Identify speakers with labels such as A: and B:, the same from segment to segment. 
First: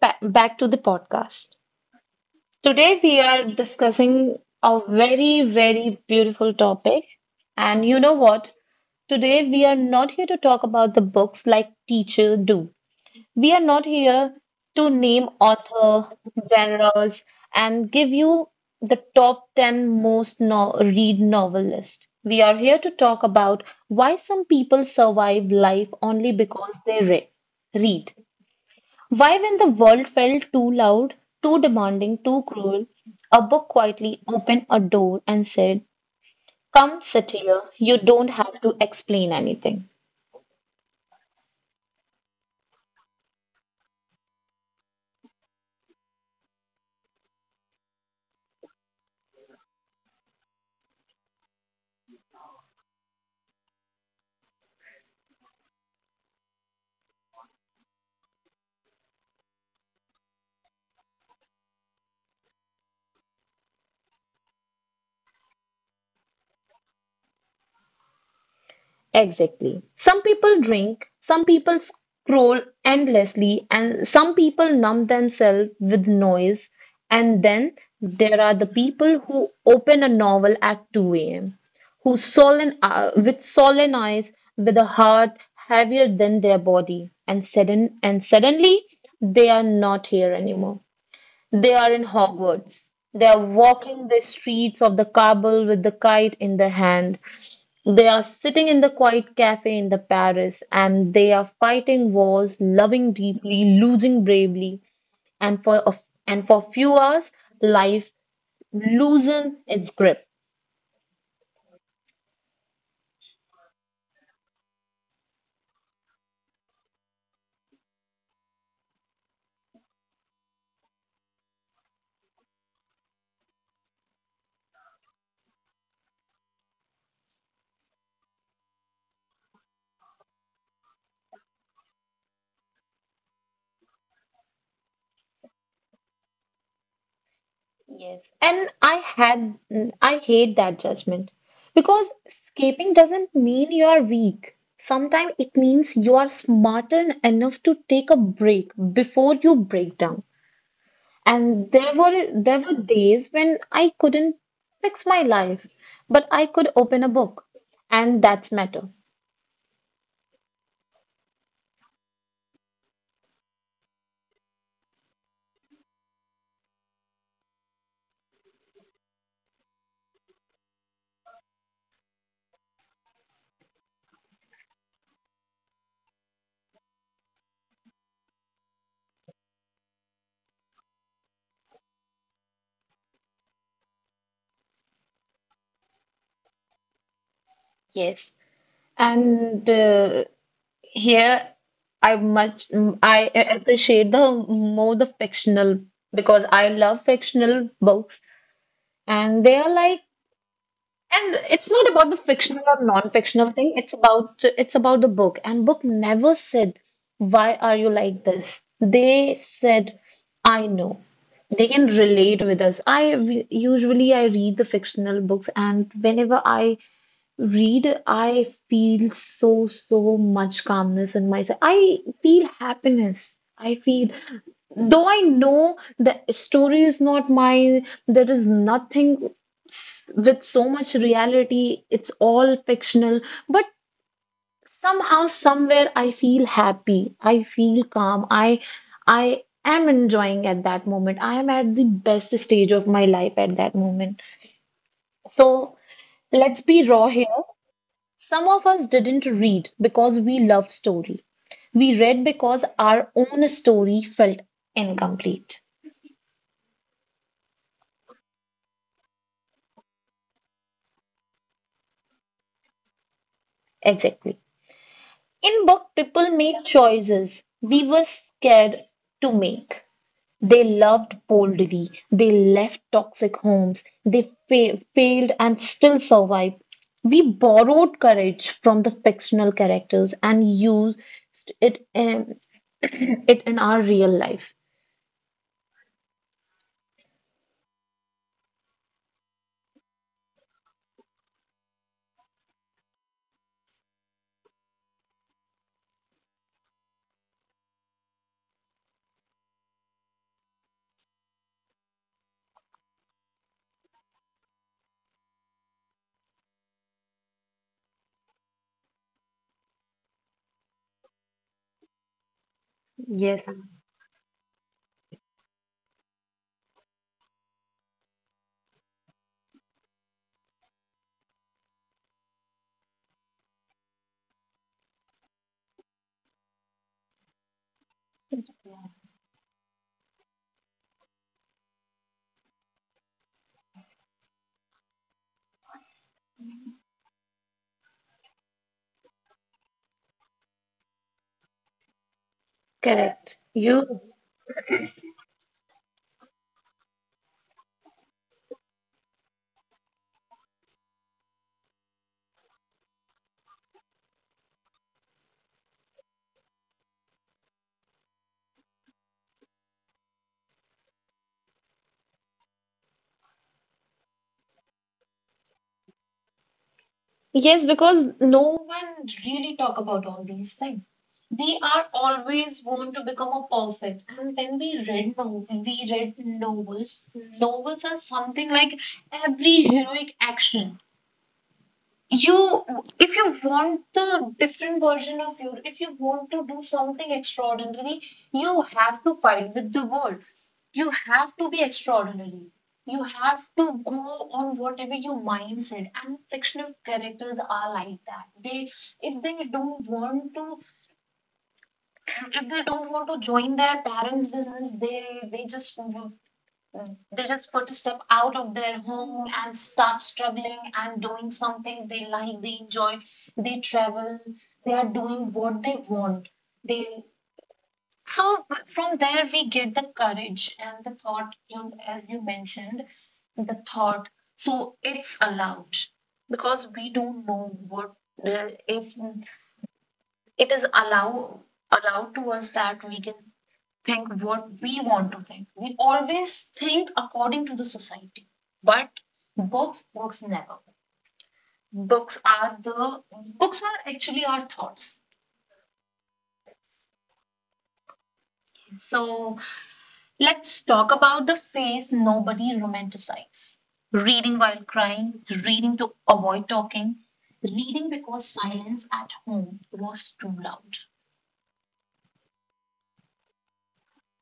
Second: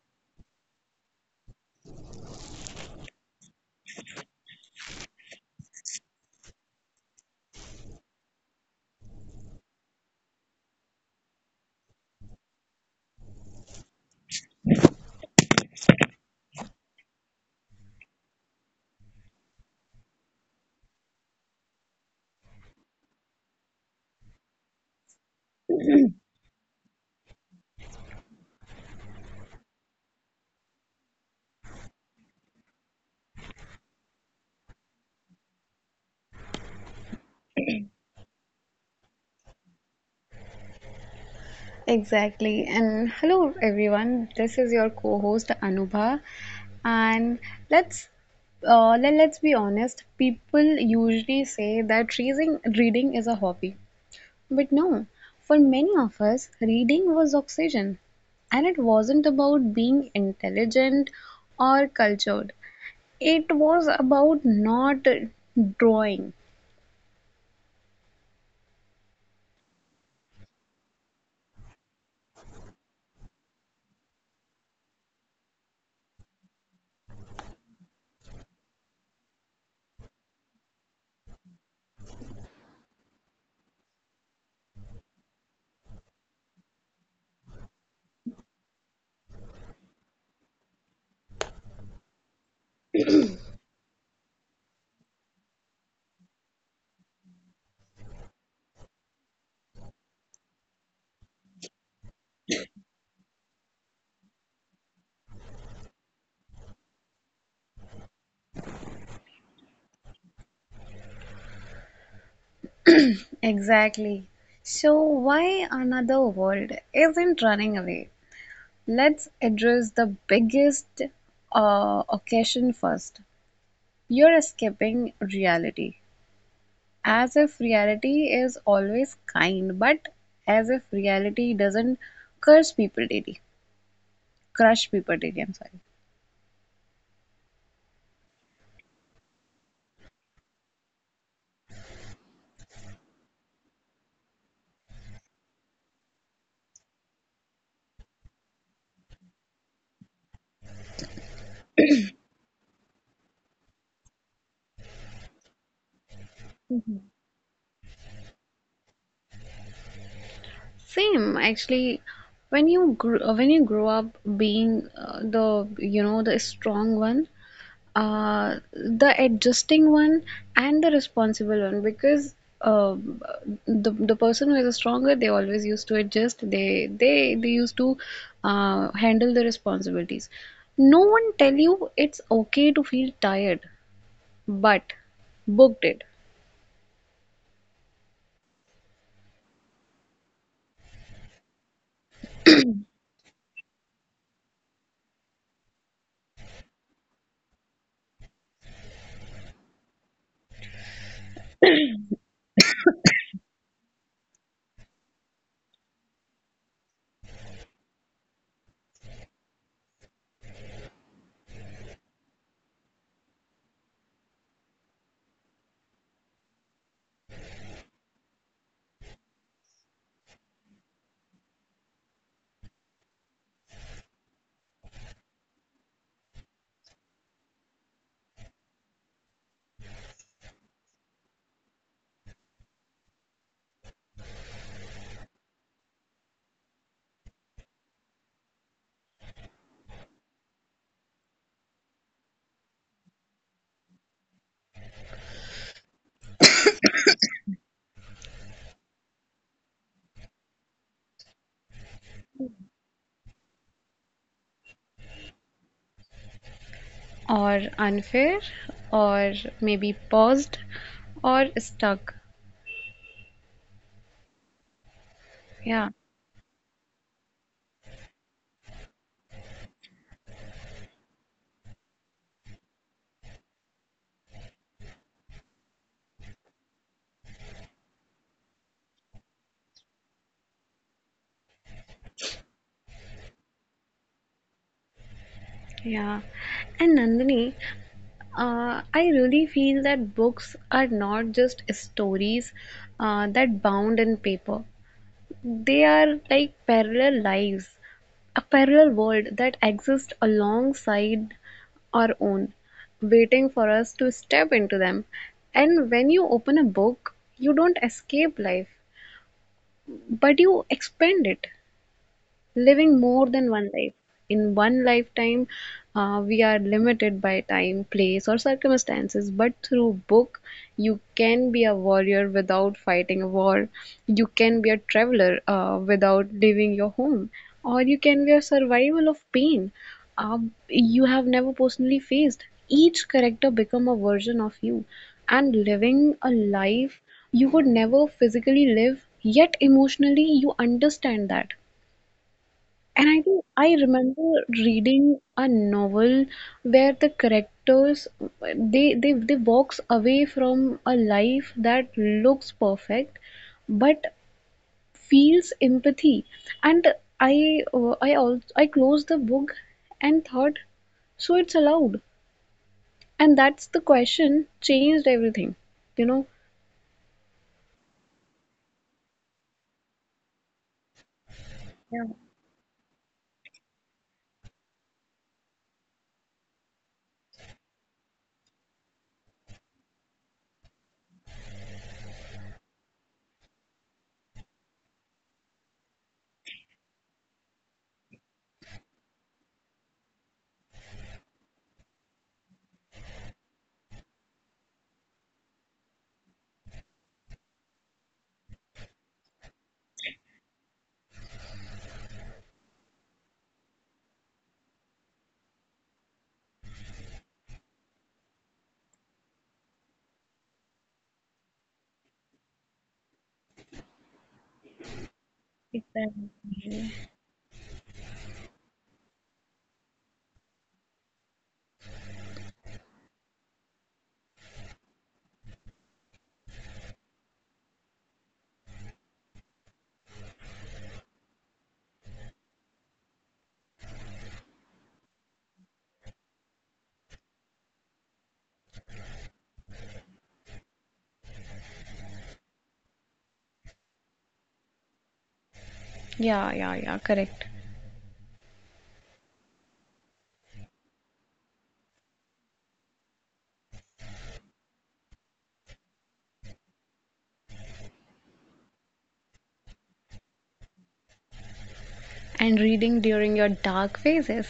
A: back to the podcast. Today, we are discussing a very, very beautiful topic. And you know what? Today, we are not here to talk about the books like teacher do. We are not here to name author, genres, and give you the top 10 most no- read novel list. We are here to talk about why some people survive life only because read. Why, when the world felt too loud, too demanding, too cruel, a book quietly opened a door and said, "Come sit here, you don't have to explain anything."
B: Exactly. And hello, everyone. This is your co-host Anubha, and let's let's be honest. People usually say that reading is a hobby, but no. For many of us, reading was oxygen, and it wasn't about being intelligent or cultured. It was about not drawing.
A: Exactly. Some people drink, some people scroll endlessly, and some people numb themselves with noise. And then there are the people who open a novel at 2 a.m., who solemn, with solemn eyes, with a heart heavier than their body, and suddenly they are not here anymore. They are in Hogwarts. They are walking the streets of the Kabul with the kite in the hand. They are sitting in the quiet cafe in the Paris and they are fighting wars, loving deeply, losing bravely, and and for few hours life loosen its grip.
B: Exactly. So why another world isn't running away? Let's address the biggest occasion first. You're escaping reality. As if reality is always kind, but as if reality doesn't curse people daily, crush people daily. I'm sorry.
A: Yes, and I had mm, I hate that judgment because escaping doesn't mean you are weak. Sometimes it means you are smarter enough to take a break before you break down. And there were days when I couldn't fix my life, but I could open a book, and that's matter.
B: Same, actually, when you grow up being the you know the strong one, the adjusting one, and the responsible one, because uh, the person who is the stronger, they always used to adjust. They used to handle the responsibilities. No one tell you it's okay to feel tired, but book did.
A: Yes, and Here, I much mm, I a- appreciate the more the fictional because I love fictional books and they are like, and it's not about the fictional or non-fictional thing. It's about the book, and book never said, "Why are you like this?" They said, "I know." They can relate with us. Usually I read the fictional books, and whenever I read, I feel so, so much calmness in myself. I feel happiness. I feel, though I know the story is not mine, there is nothing with so much reality, it's all fictional, but somehow, somewhere, I feel happy. I feel calm. I am enjoying at that moment. I am at the best stage of my life at that moment. So let's be raw here. Some of us didn't read because we love story. We read because our own story felt incomplete.
B: Or unfair or maybe paused or stuck.
A: Exactly. In
B: Yeah,
A: book, people made choices we were scared to make. They loved boldly. They left toxic homes. Failed and still survived. We borrowed courage from the fictional characters and used it, it in our real life.
B: yeah, and Nandini, I really feel that books are not just stories that bound in paper. They are like parallel lives, a parallel world that exists alongside our own, waiting for us to step into them. And when you open a book, you don't escape life, but you expand it. Living more than
A: Yes, i.
B: one life. In one lifetime, we are limited by time, place, or circumstances, but through book, you can be a warrior without fighting a war. You can be a traveler without leaving your home, or you can be a survival of pain uh, you have never personally faced. Each character become a version of you, and living a life you would never physically live, yet emotionally you understand that. And I think
A: Correct.
B: I
A: You.
B: remember reading a novel where the characters they walks away from a life that looks perfect but feels empathy. And I also I closed the book and thought, so it's allowed. And that's the question changed everything, you know.
A: Yes, because no one really talk about all these things. We are always want to become a perfect. And when we read no, we read novels. Novels are something like every heroic action you, if you want the different version of you, if you want to do something extraordinary, you have to fight with the world, you have to be extraordinary, you have to go on whatever your mind said. And fictional characters are like that. They, if they don't want to if they don't want to join their parents business, they just. Mm. They just put a step out of their home and start struggling and doing something they like, they enjoy, they travel, they are doing what they
B: Exactly.
A: want. They, so from there we get the courage and the thought, you know, as you mentioned, the thought. So it's allowed, because we don't know what, if it is allowed to us that we can think what we want to think. We always think according to the society, but books never. Books are the Books are actually our thoughts.
B: Yeah, yeah, yeah, correct.
A: So let's talk about the phase nobody romanticizes. Reading while crying, reading to avoid talking, reading because silence at home was too loud.
B: And reading during your dark phases.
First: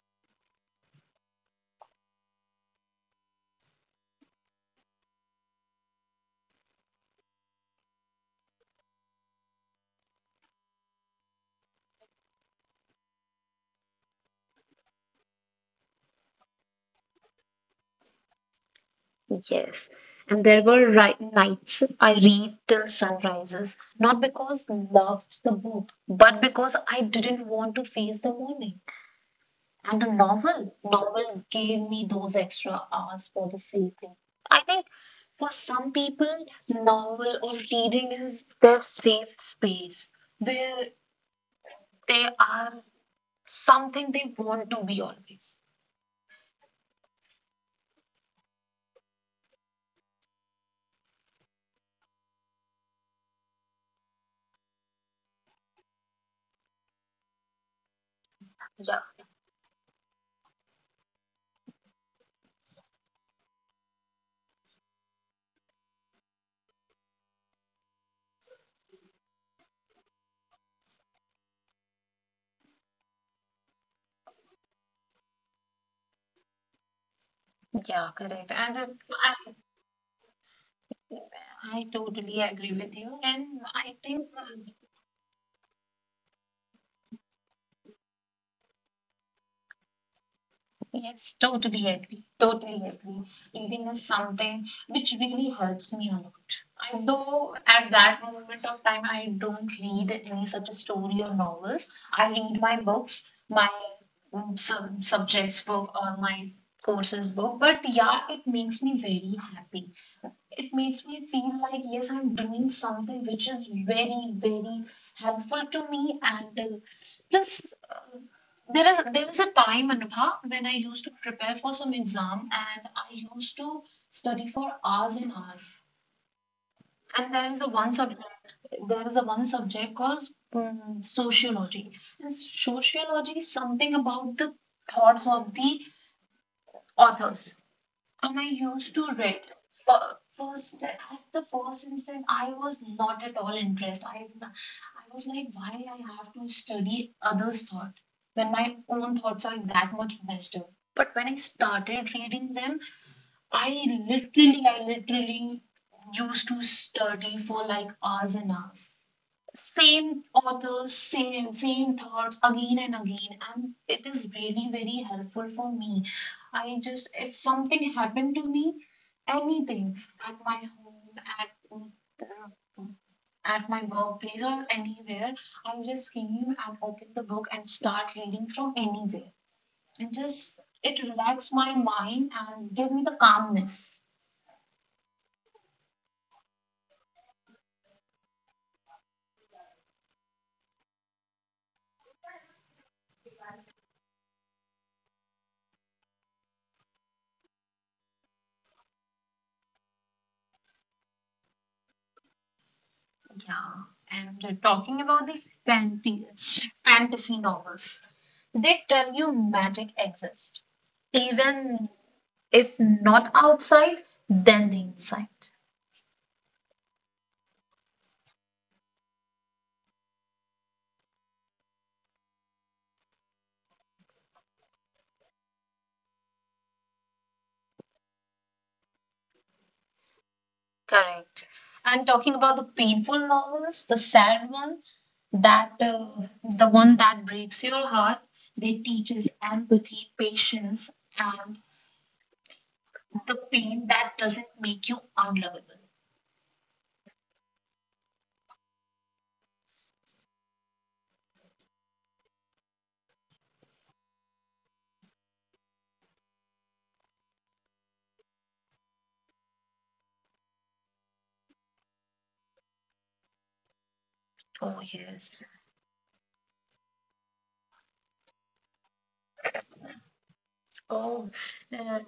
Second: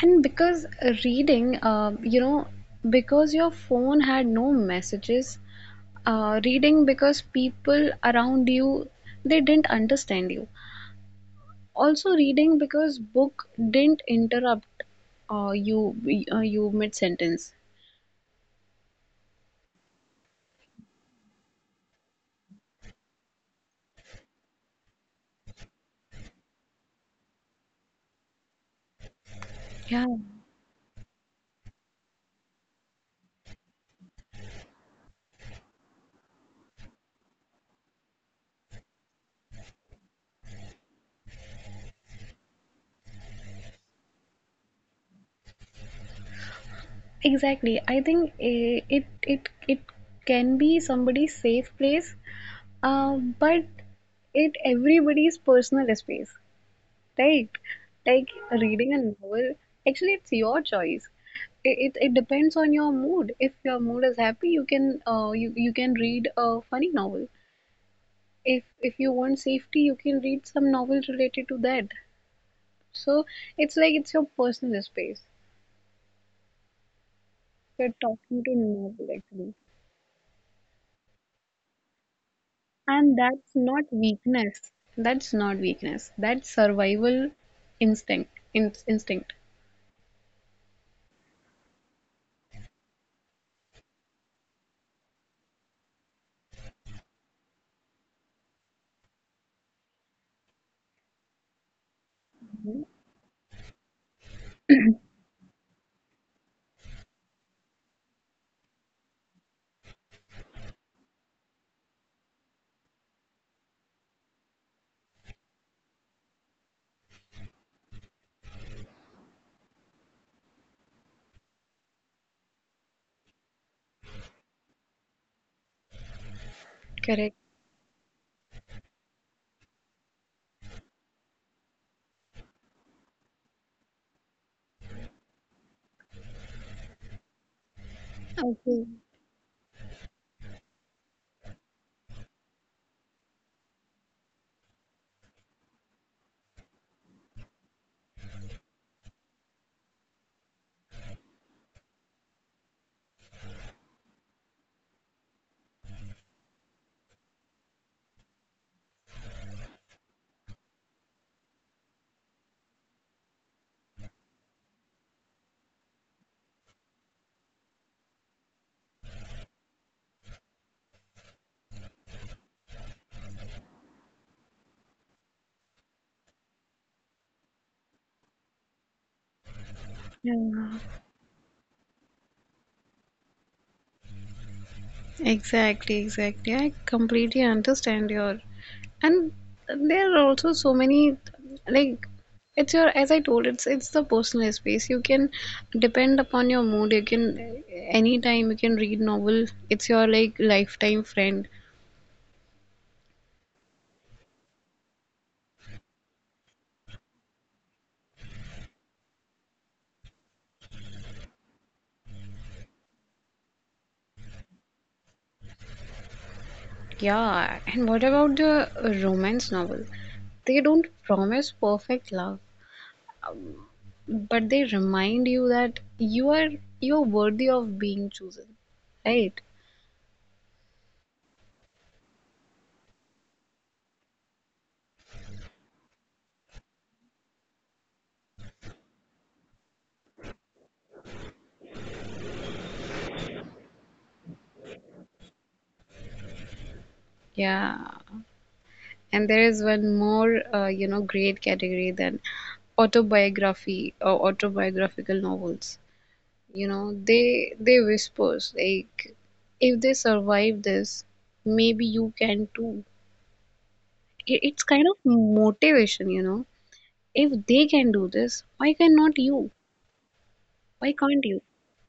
B: And because reading, because your phone had no messages, reading because people around you they didn't understand you. Also reading because book didn't interrupt uh, you you mid sentence.
A: Yes. And there were nights I read till sunrises, not because loved the book, but because I didn't want to face the morning. And a
B: Yeah,
A: novel, novel gave me those extra hours for the sleeping. I think for some people, novel or reading is their safe space, where they are something they want to be always.
B: exactly. I think it can be somebody's safe place, but it everybody's personal space. Right. Like
A: Yeah,
B: reading a novel, actually, it's your choice. It depends on your mood. If your mood is happy, you can read a funny novel. If you want safety, you can read some novel related to that. So it's like it's your personal space. You're
A: yeah,
B: talking
A: correct.
B: to
A: And
B: novel
A: I,
B: actually.
A: I totally agree with you.
B: And that's
A: And
B: not
A: I think
B: weakness. That's not weakness. That's survival instinct. In instinct.
A: yes, totally agree. Totally agree. Reading is something which really helps me a lot. I though at that moment of time I don't read any such a story or novels. I read my books, my subjects book or my courses book. But yeah, it makes me very happy. It makes me feel like yes, I'm doing something which is very, very helpful to me and plus, there is a time, Anubha, when I used to prepare for some exam and I used to study for hours and hours. And
B: Correct.
A: there is a one subject called sociology. And sociology is something about the thoughts of the authors. And I used
B: Okay.
A: to read. First, at the first instant, I was not at all interested. I was like, why I have to study others' thought when my own thoughts are that much messed up. But when I started reading them, I I literally used to study for like hours and hours. Same authors, same thoughts again and again, and it is really very helpful for me. I just, if something happened to me, anything at my home, uh, at my workplace or anywhere, I just came and open the book and start reading from anywhere. And
B: Yeah.
A: just it relax my mind and give me the calmness.
B: Exactly, exactly. I completely understand your, and there are also so many, like, it's your, as I told, it's the personal space. You can depend upon your mood. You can anytime you can read novel. It's your like lifetime friend.
A: Yeah. And talking about the fantasy novels, they tell you magic exists, even if not outside, then the inside.
B: Yeah, and what about the romance novel? They don't promise perfect love, but they remind you that you're worthy of being chosen, right?
A: Correct. And talking about the painful novels, the sad one, that the one that breaks your heart, they teaches empathy, patience, and the pain that doesn't make you unlovable.
B: Yeah. And there is one more, you know, great category than autobiography or autobiographical novels. You know, they whispers like, if they survive this, maybe you can too. It,
A: Oh,
B: it's kind of
A: yes.
B: motivation, you know. If they can do this, why cannot you? Why
A: Oh,
B: can't you?
A: uh,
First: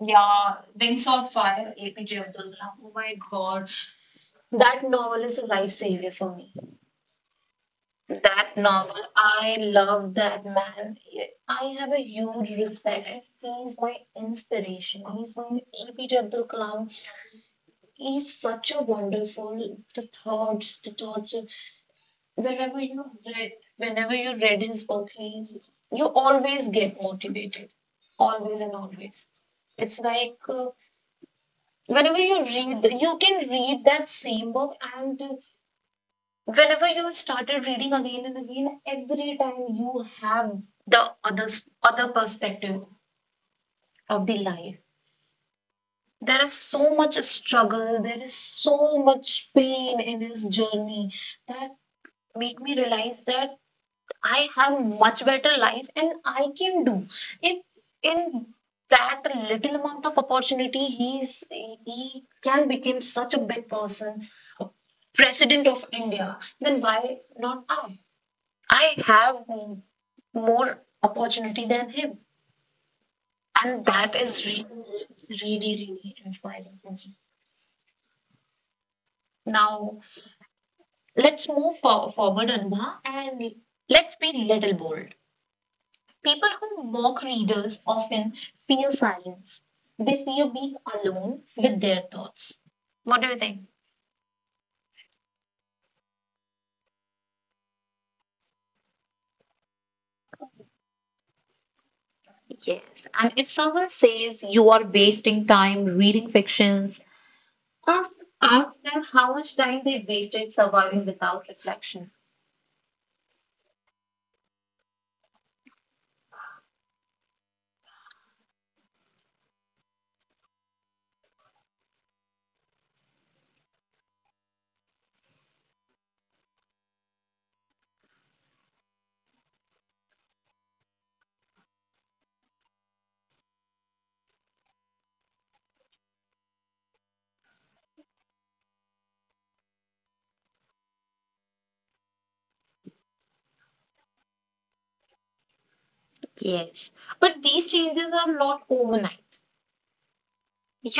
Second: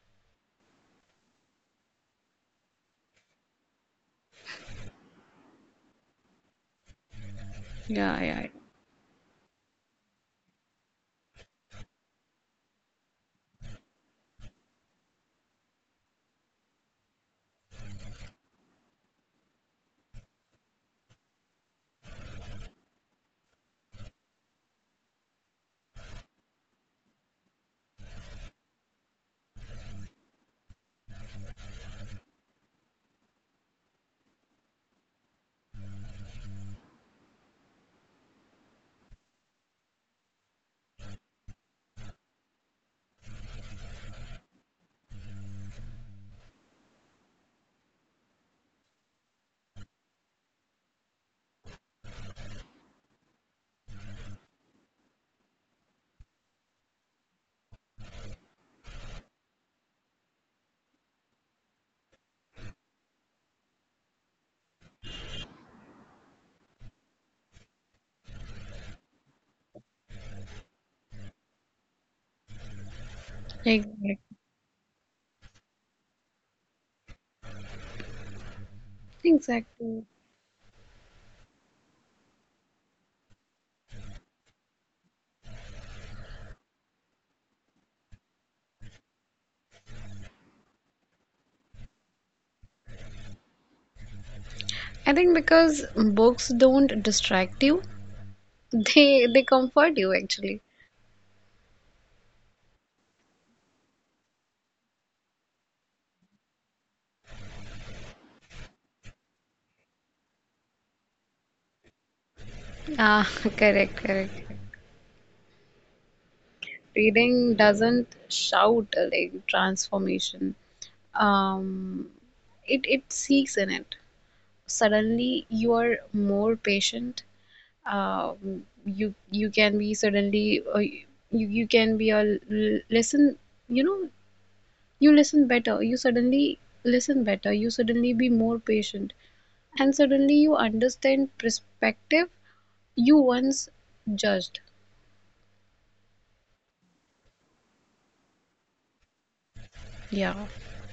A: yeah, Wings of Fire, APJ Abdul Kalam. Oh my God, that novel is a lifesaver for me.
B: Yeah, yeah,
A: That novel, I love that man. I have a huge respect. He's my inspiration. He's my AP Abdul Kalam. He's such a wonderful the thoughts, the thoughts of. Whenever you read his book, he's, you always get motivated, always and always. It's like whenever you read, you can read that same book, and whenever you started reading again and again, every time you have the other perspective of the life. There is so much struggle, there is so much pain in his journey that make me realize that I have much better life and I can do. If in that little amount of opportunity he's he can become such a big person, president of India, then why not I? I have m- more opportunity than him. And that
B: exactly.
A: is really, really, really inspiring for me. Now,
B: Exactly.
A: let's forward, Anba, and let's be little bold. People who mock readers often fear silence. They fear being alone with their thoughts. What do you think?
B: I think because books don't distract you, they comfort you actually.
A: Yes, and if someone says you are wasting time reading fictions, ask them how much time they wasted surviving without reflection.
B: Ah, correct, correct. Reading doesn't shout like transformation. Um, it it seeks in it. Suddenly you are more patient. You you can be suddenly you can be a l- listen. You know you listen better. You suddenly listen better. You suddenly be more patient, and suddenly you understand perspective you once judged.
A: Yes, but these changes are not overnight.
B: Yeah.
A: You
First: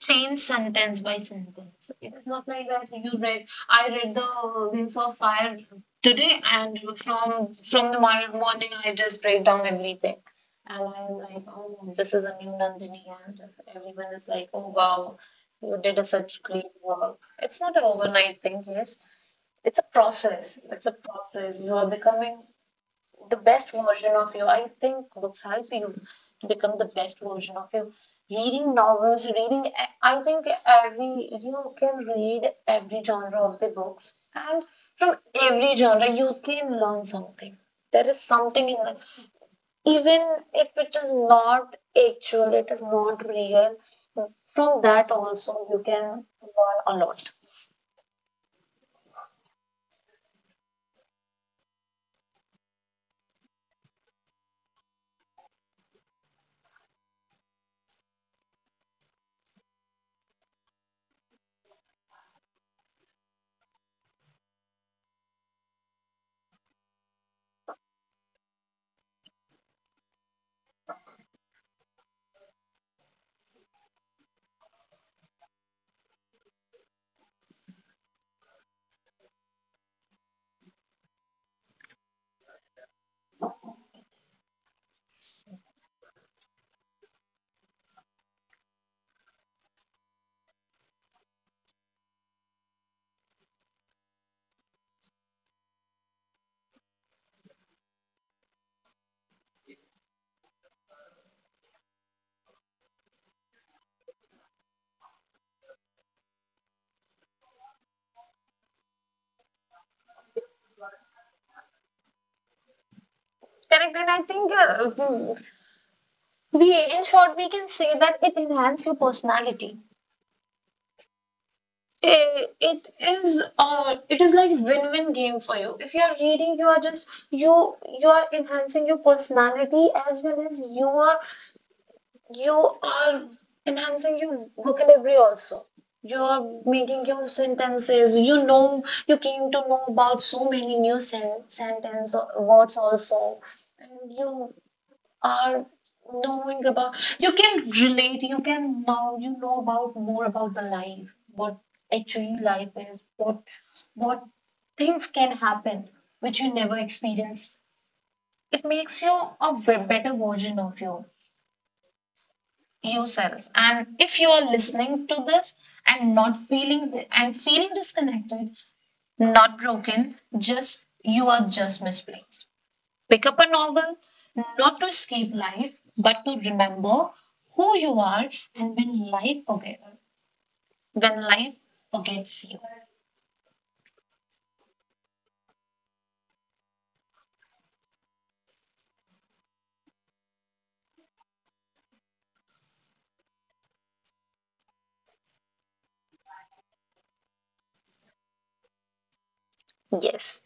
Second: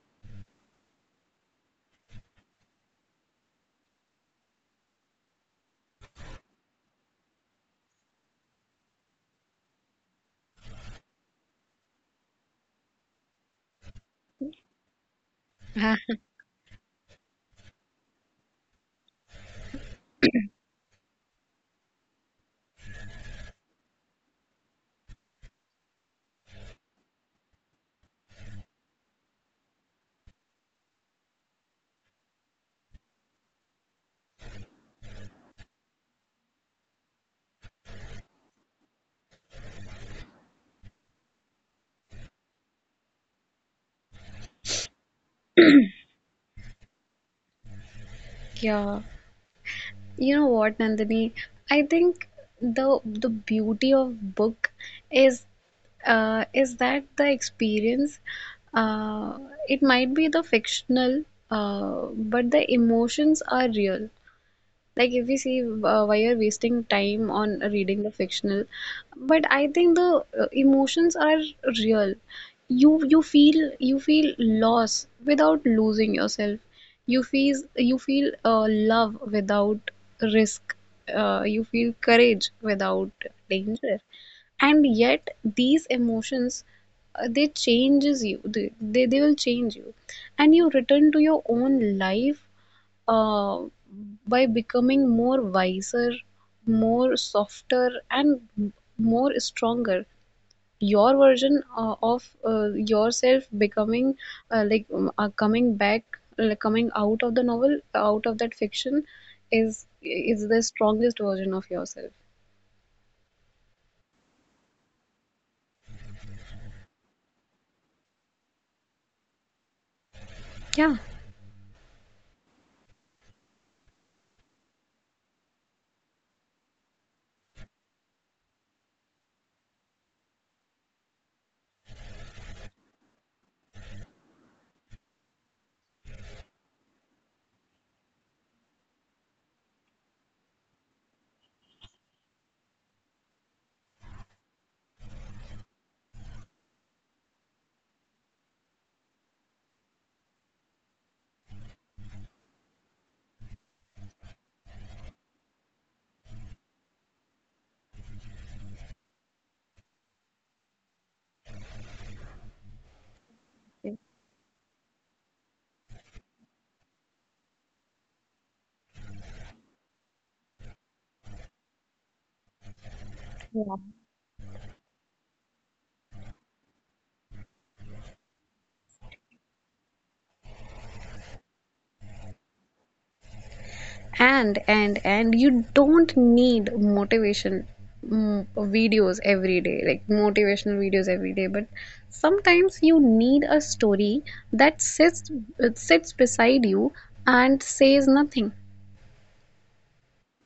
A: change sentence by sentence. It is not like that you read, I read the Wings of Fire today, and from the morning I just break down everything, and I'm like, oh, this is a new Nandini, and everyone is like, oh wow, you did a
B: Ah,
A: such great work. It's not an overnight thing. Yes, it's a process. It's a process. You are becoming the best version of you. I think books help you to become the best version of you. Reading novels, reading, I think every you can read every genre of the books, and from every genre you can learn something. There is something in it, even if it is not actual, it is not real. From that also you can learn a lot.
B: yeah. You know what, Nandini? I think the beauty of book is is that the experience uh, it might be the fictional but the emotions are real, like if we see why you're wasting time on reading the fictional, but I think the emotions are real. You feel you feel loss without losing yourself. You feel love without risk. You feel courage without danger. And yet these emotions they changes you. They will change you, and you return to your own life uh, by becoming more wiser, more softer, and more stronger. Your version of yourself becoming like coming back, like coming out of the novel, out of that fiction, is the strongest version of yourself.
A: Correct, and I think we in short we can say that it enhances your personality.
B: Yeah.
A: It is like win-win game for you. If you are reading, you are just you are enhancing your personality as well as you are enhancing your vocabulary also. You are making your sentences. You know you came to know about so many new sentence words also, and you are knowing about you can relate you can now you know about more about the life, what actually life is, what things can happen which you never experience. It makes you better version of you yourself. And if you are listening to this and not feeling th- and feeling disconnected, not broken, just you are just misplaced. Pick up a novel, not to escape life, but to remember who you are. And when life forget, when life forgets you.
B: And you don't need motivation videos every day, like motivational videos every day, but sometimes you need a story that sits, it sits beside you and says nothing.
A: Yes.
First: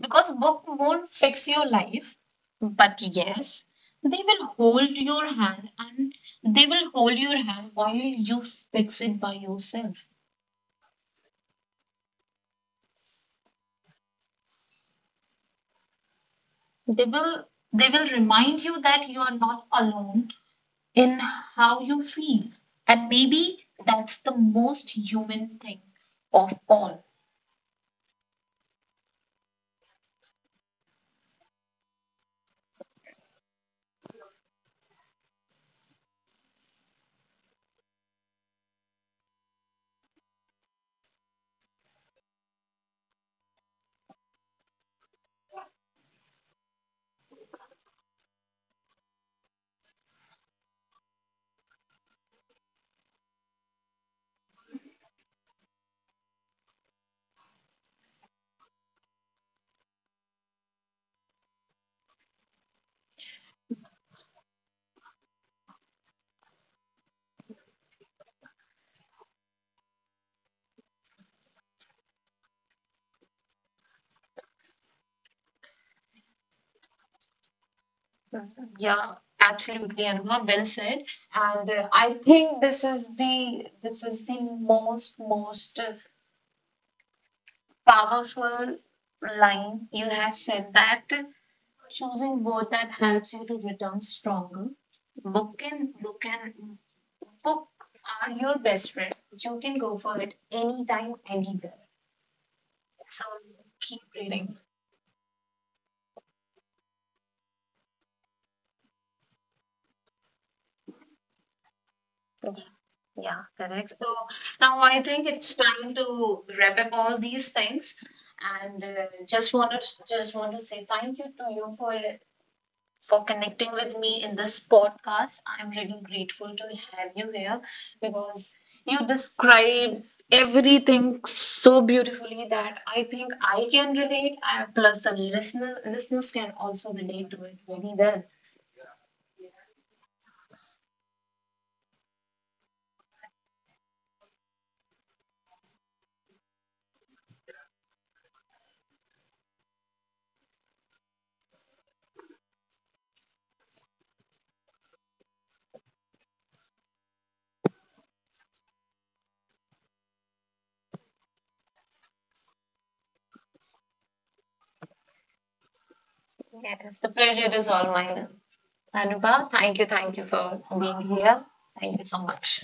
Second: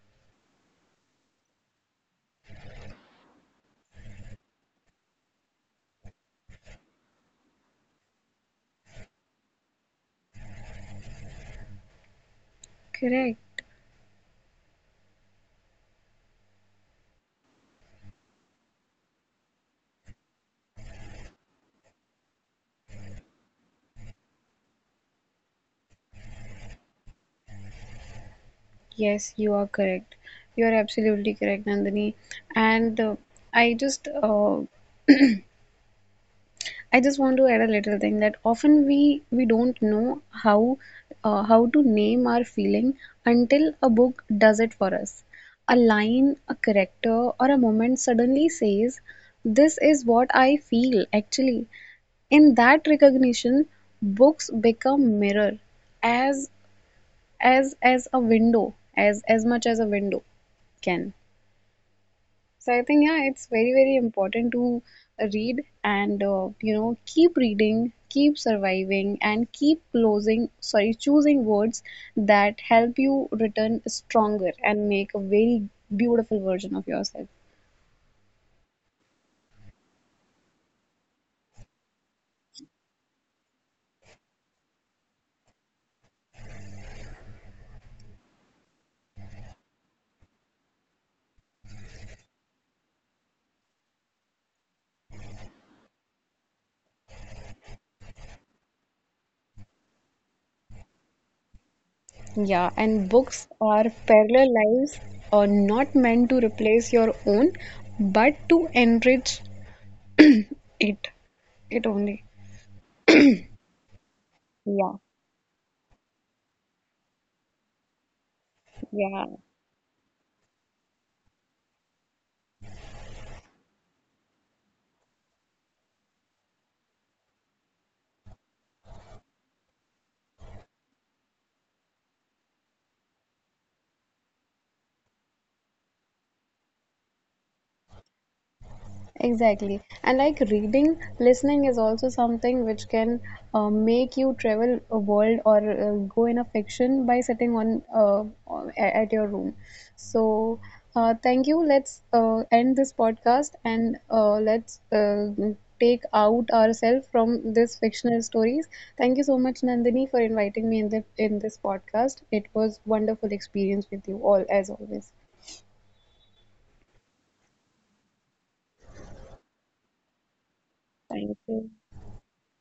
A: Because book won't fix your life, but yes, they will hold your hand and they will hold your hand while you fix it by yourself.
B: Correct.
A: They will they will remind you that you are not alone in how you feel. And maybe that's the most human thing of all.
B: Yes, you are correct. You are absolutely correct, Nandini. And I just I just want to add a little thing that often we don't know how to name our feeling until a book does it for us. A line, a character, or a moment suddenly says, "This is what I feel." Actually, in that recognition, books become mirror, as as a window, as much as a window can. So I think yeah, it's very important to read and you know, keep reading, keep surviving, and keep closing sorry choosing words that help you return stronger and make a very beautiful version of yourself.
A: Yeah, absolutely, Anha. Well said. And I think this is the most powerful line you have said, that choosing both that helps you to return stronger. Book and book and book are your best friend. You can go for it anytime, anywhere.
B: Yeah, and
A: So
B: books are
A: keep
B: parallel
A: reading.
B: lives, are not meant to replace your own, but to enrich it. It only.
A: Yeah, correct. So now
B: Yeah,
A: I think it's time to wrap up all these things, and
B: yeah.
A: just want to say thank you to you for connecting with me in this podcast. I'm really grateful to have you here, because you describe everything so beautifully that I think I can relate, and plus the listeners can also relate to it very well.
B: Exactly. And like reading, listening is also something which can make you travel a world or go in a fiction by sitting at your room. So, thank you. Let's end this podcast and let's take out ourselves from this fictional stories. Thank you so much, Nandini, for inviting me in the in this podcast. It was wonderful experience with you all as always.
A: Yes, the pleasure is all mine. Anuba, thank you for being
B: Thank
A: here.
B: you.
A: Thank you so much.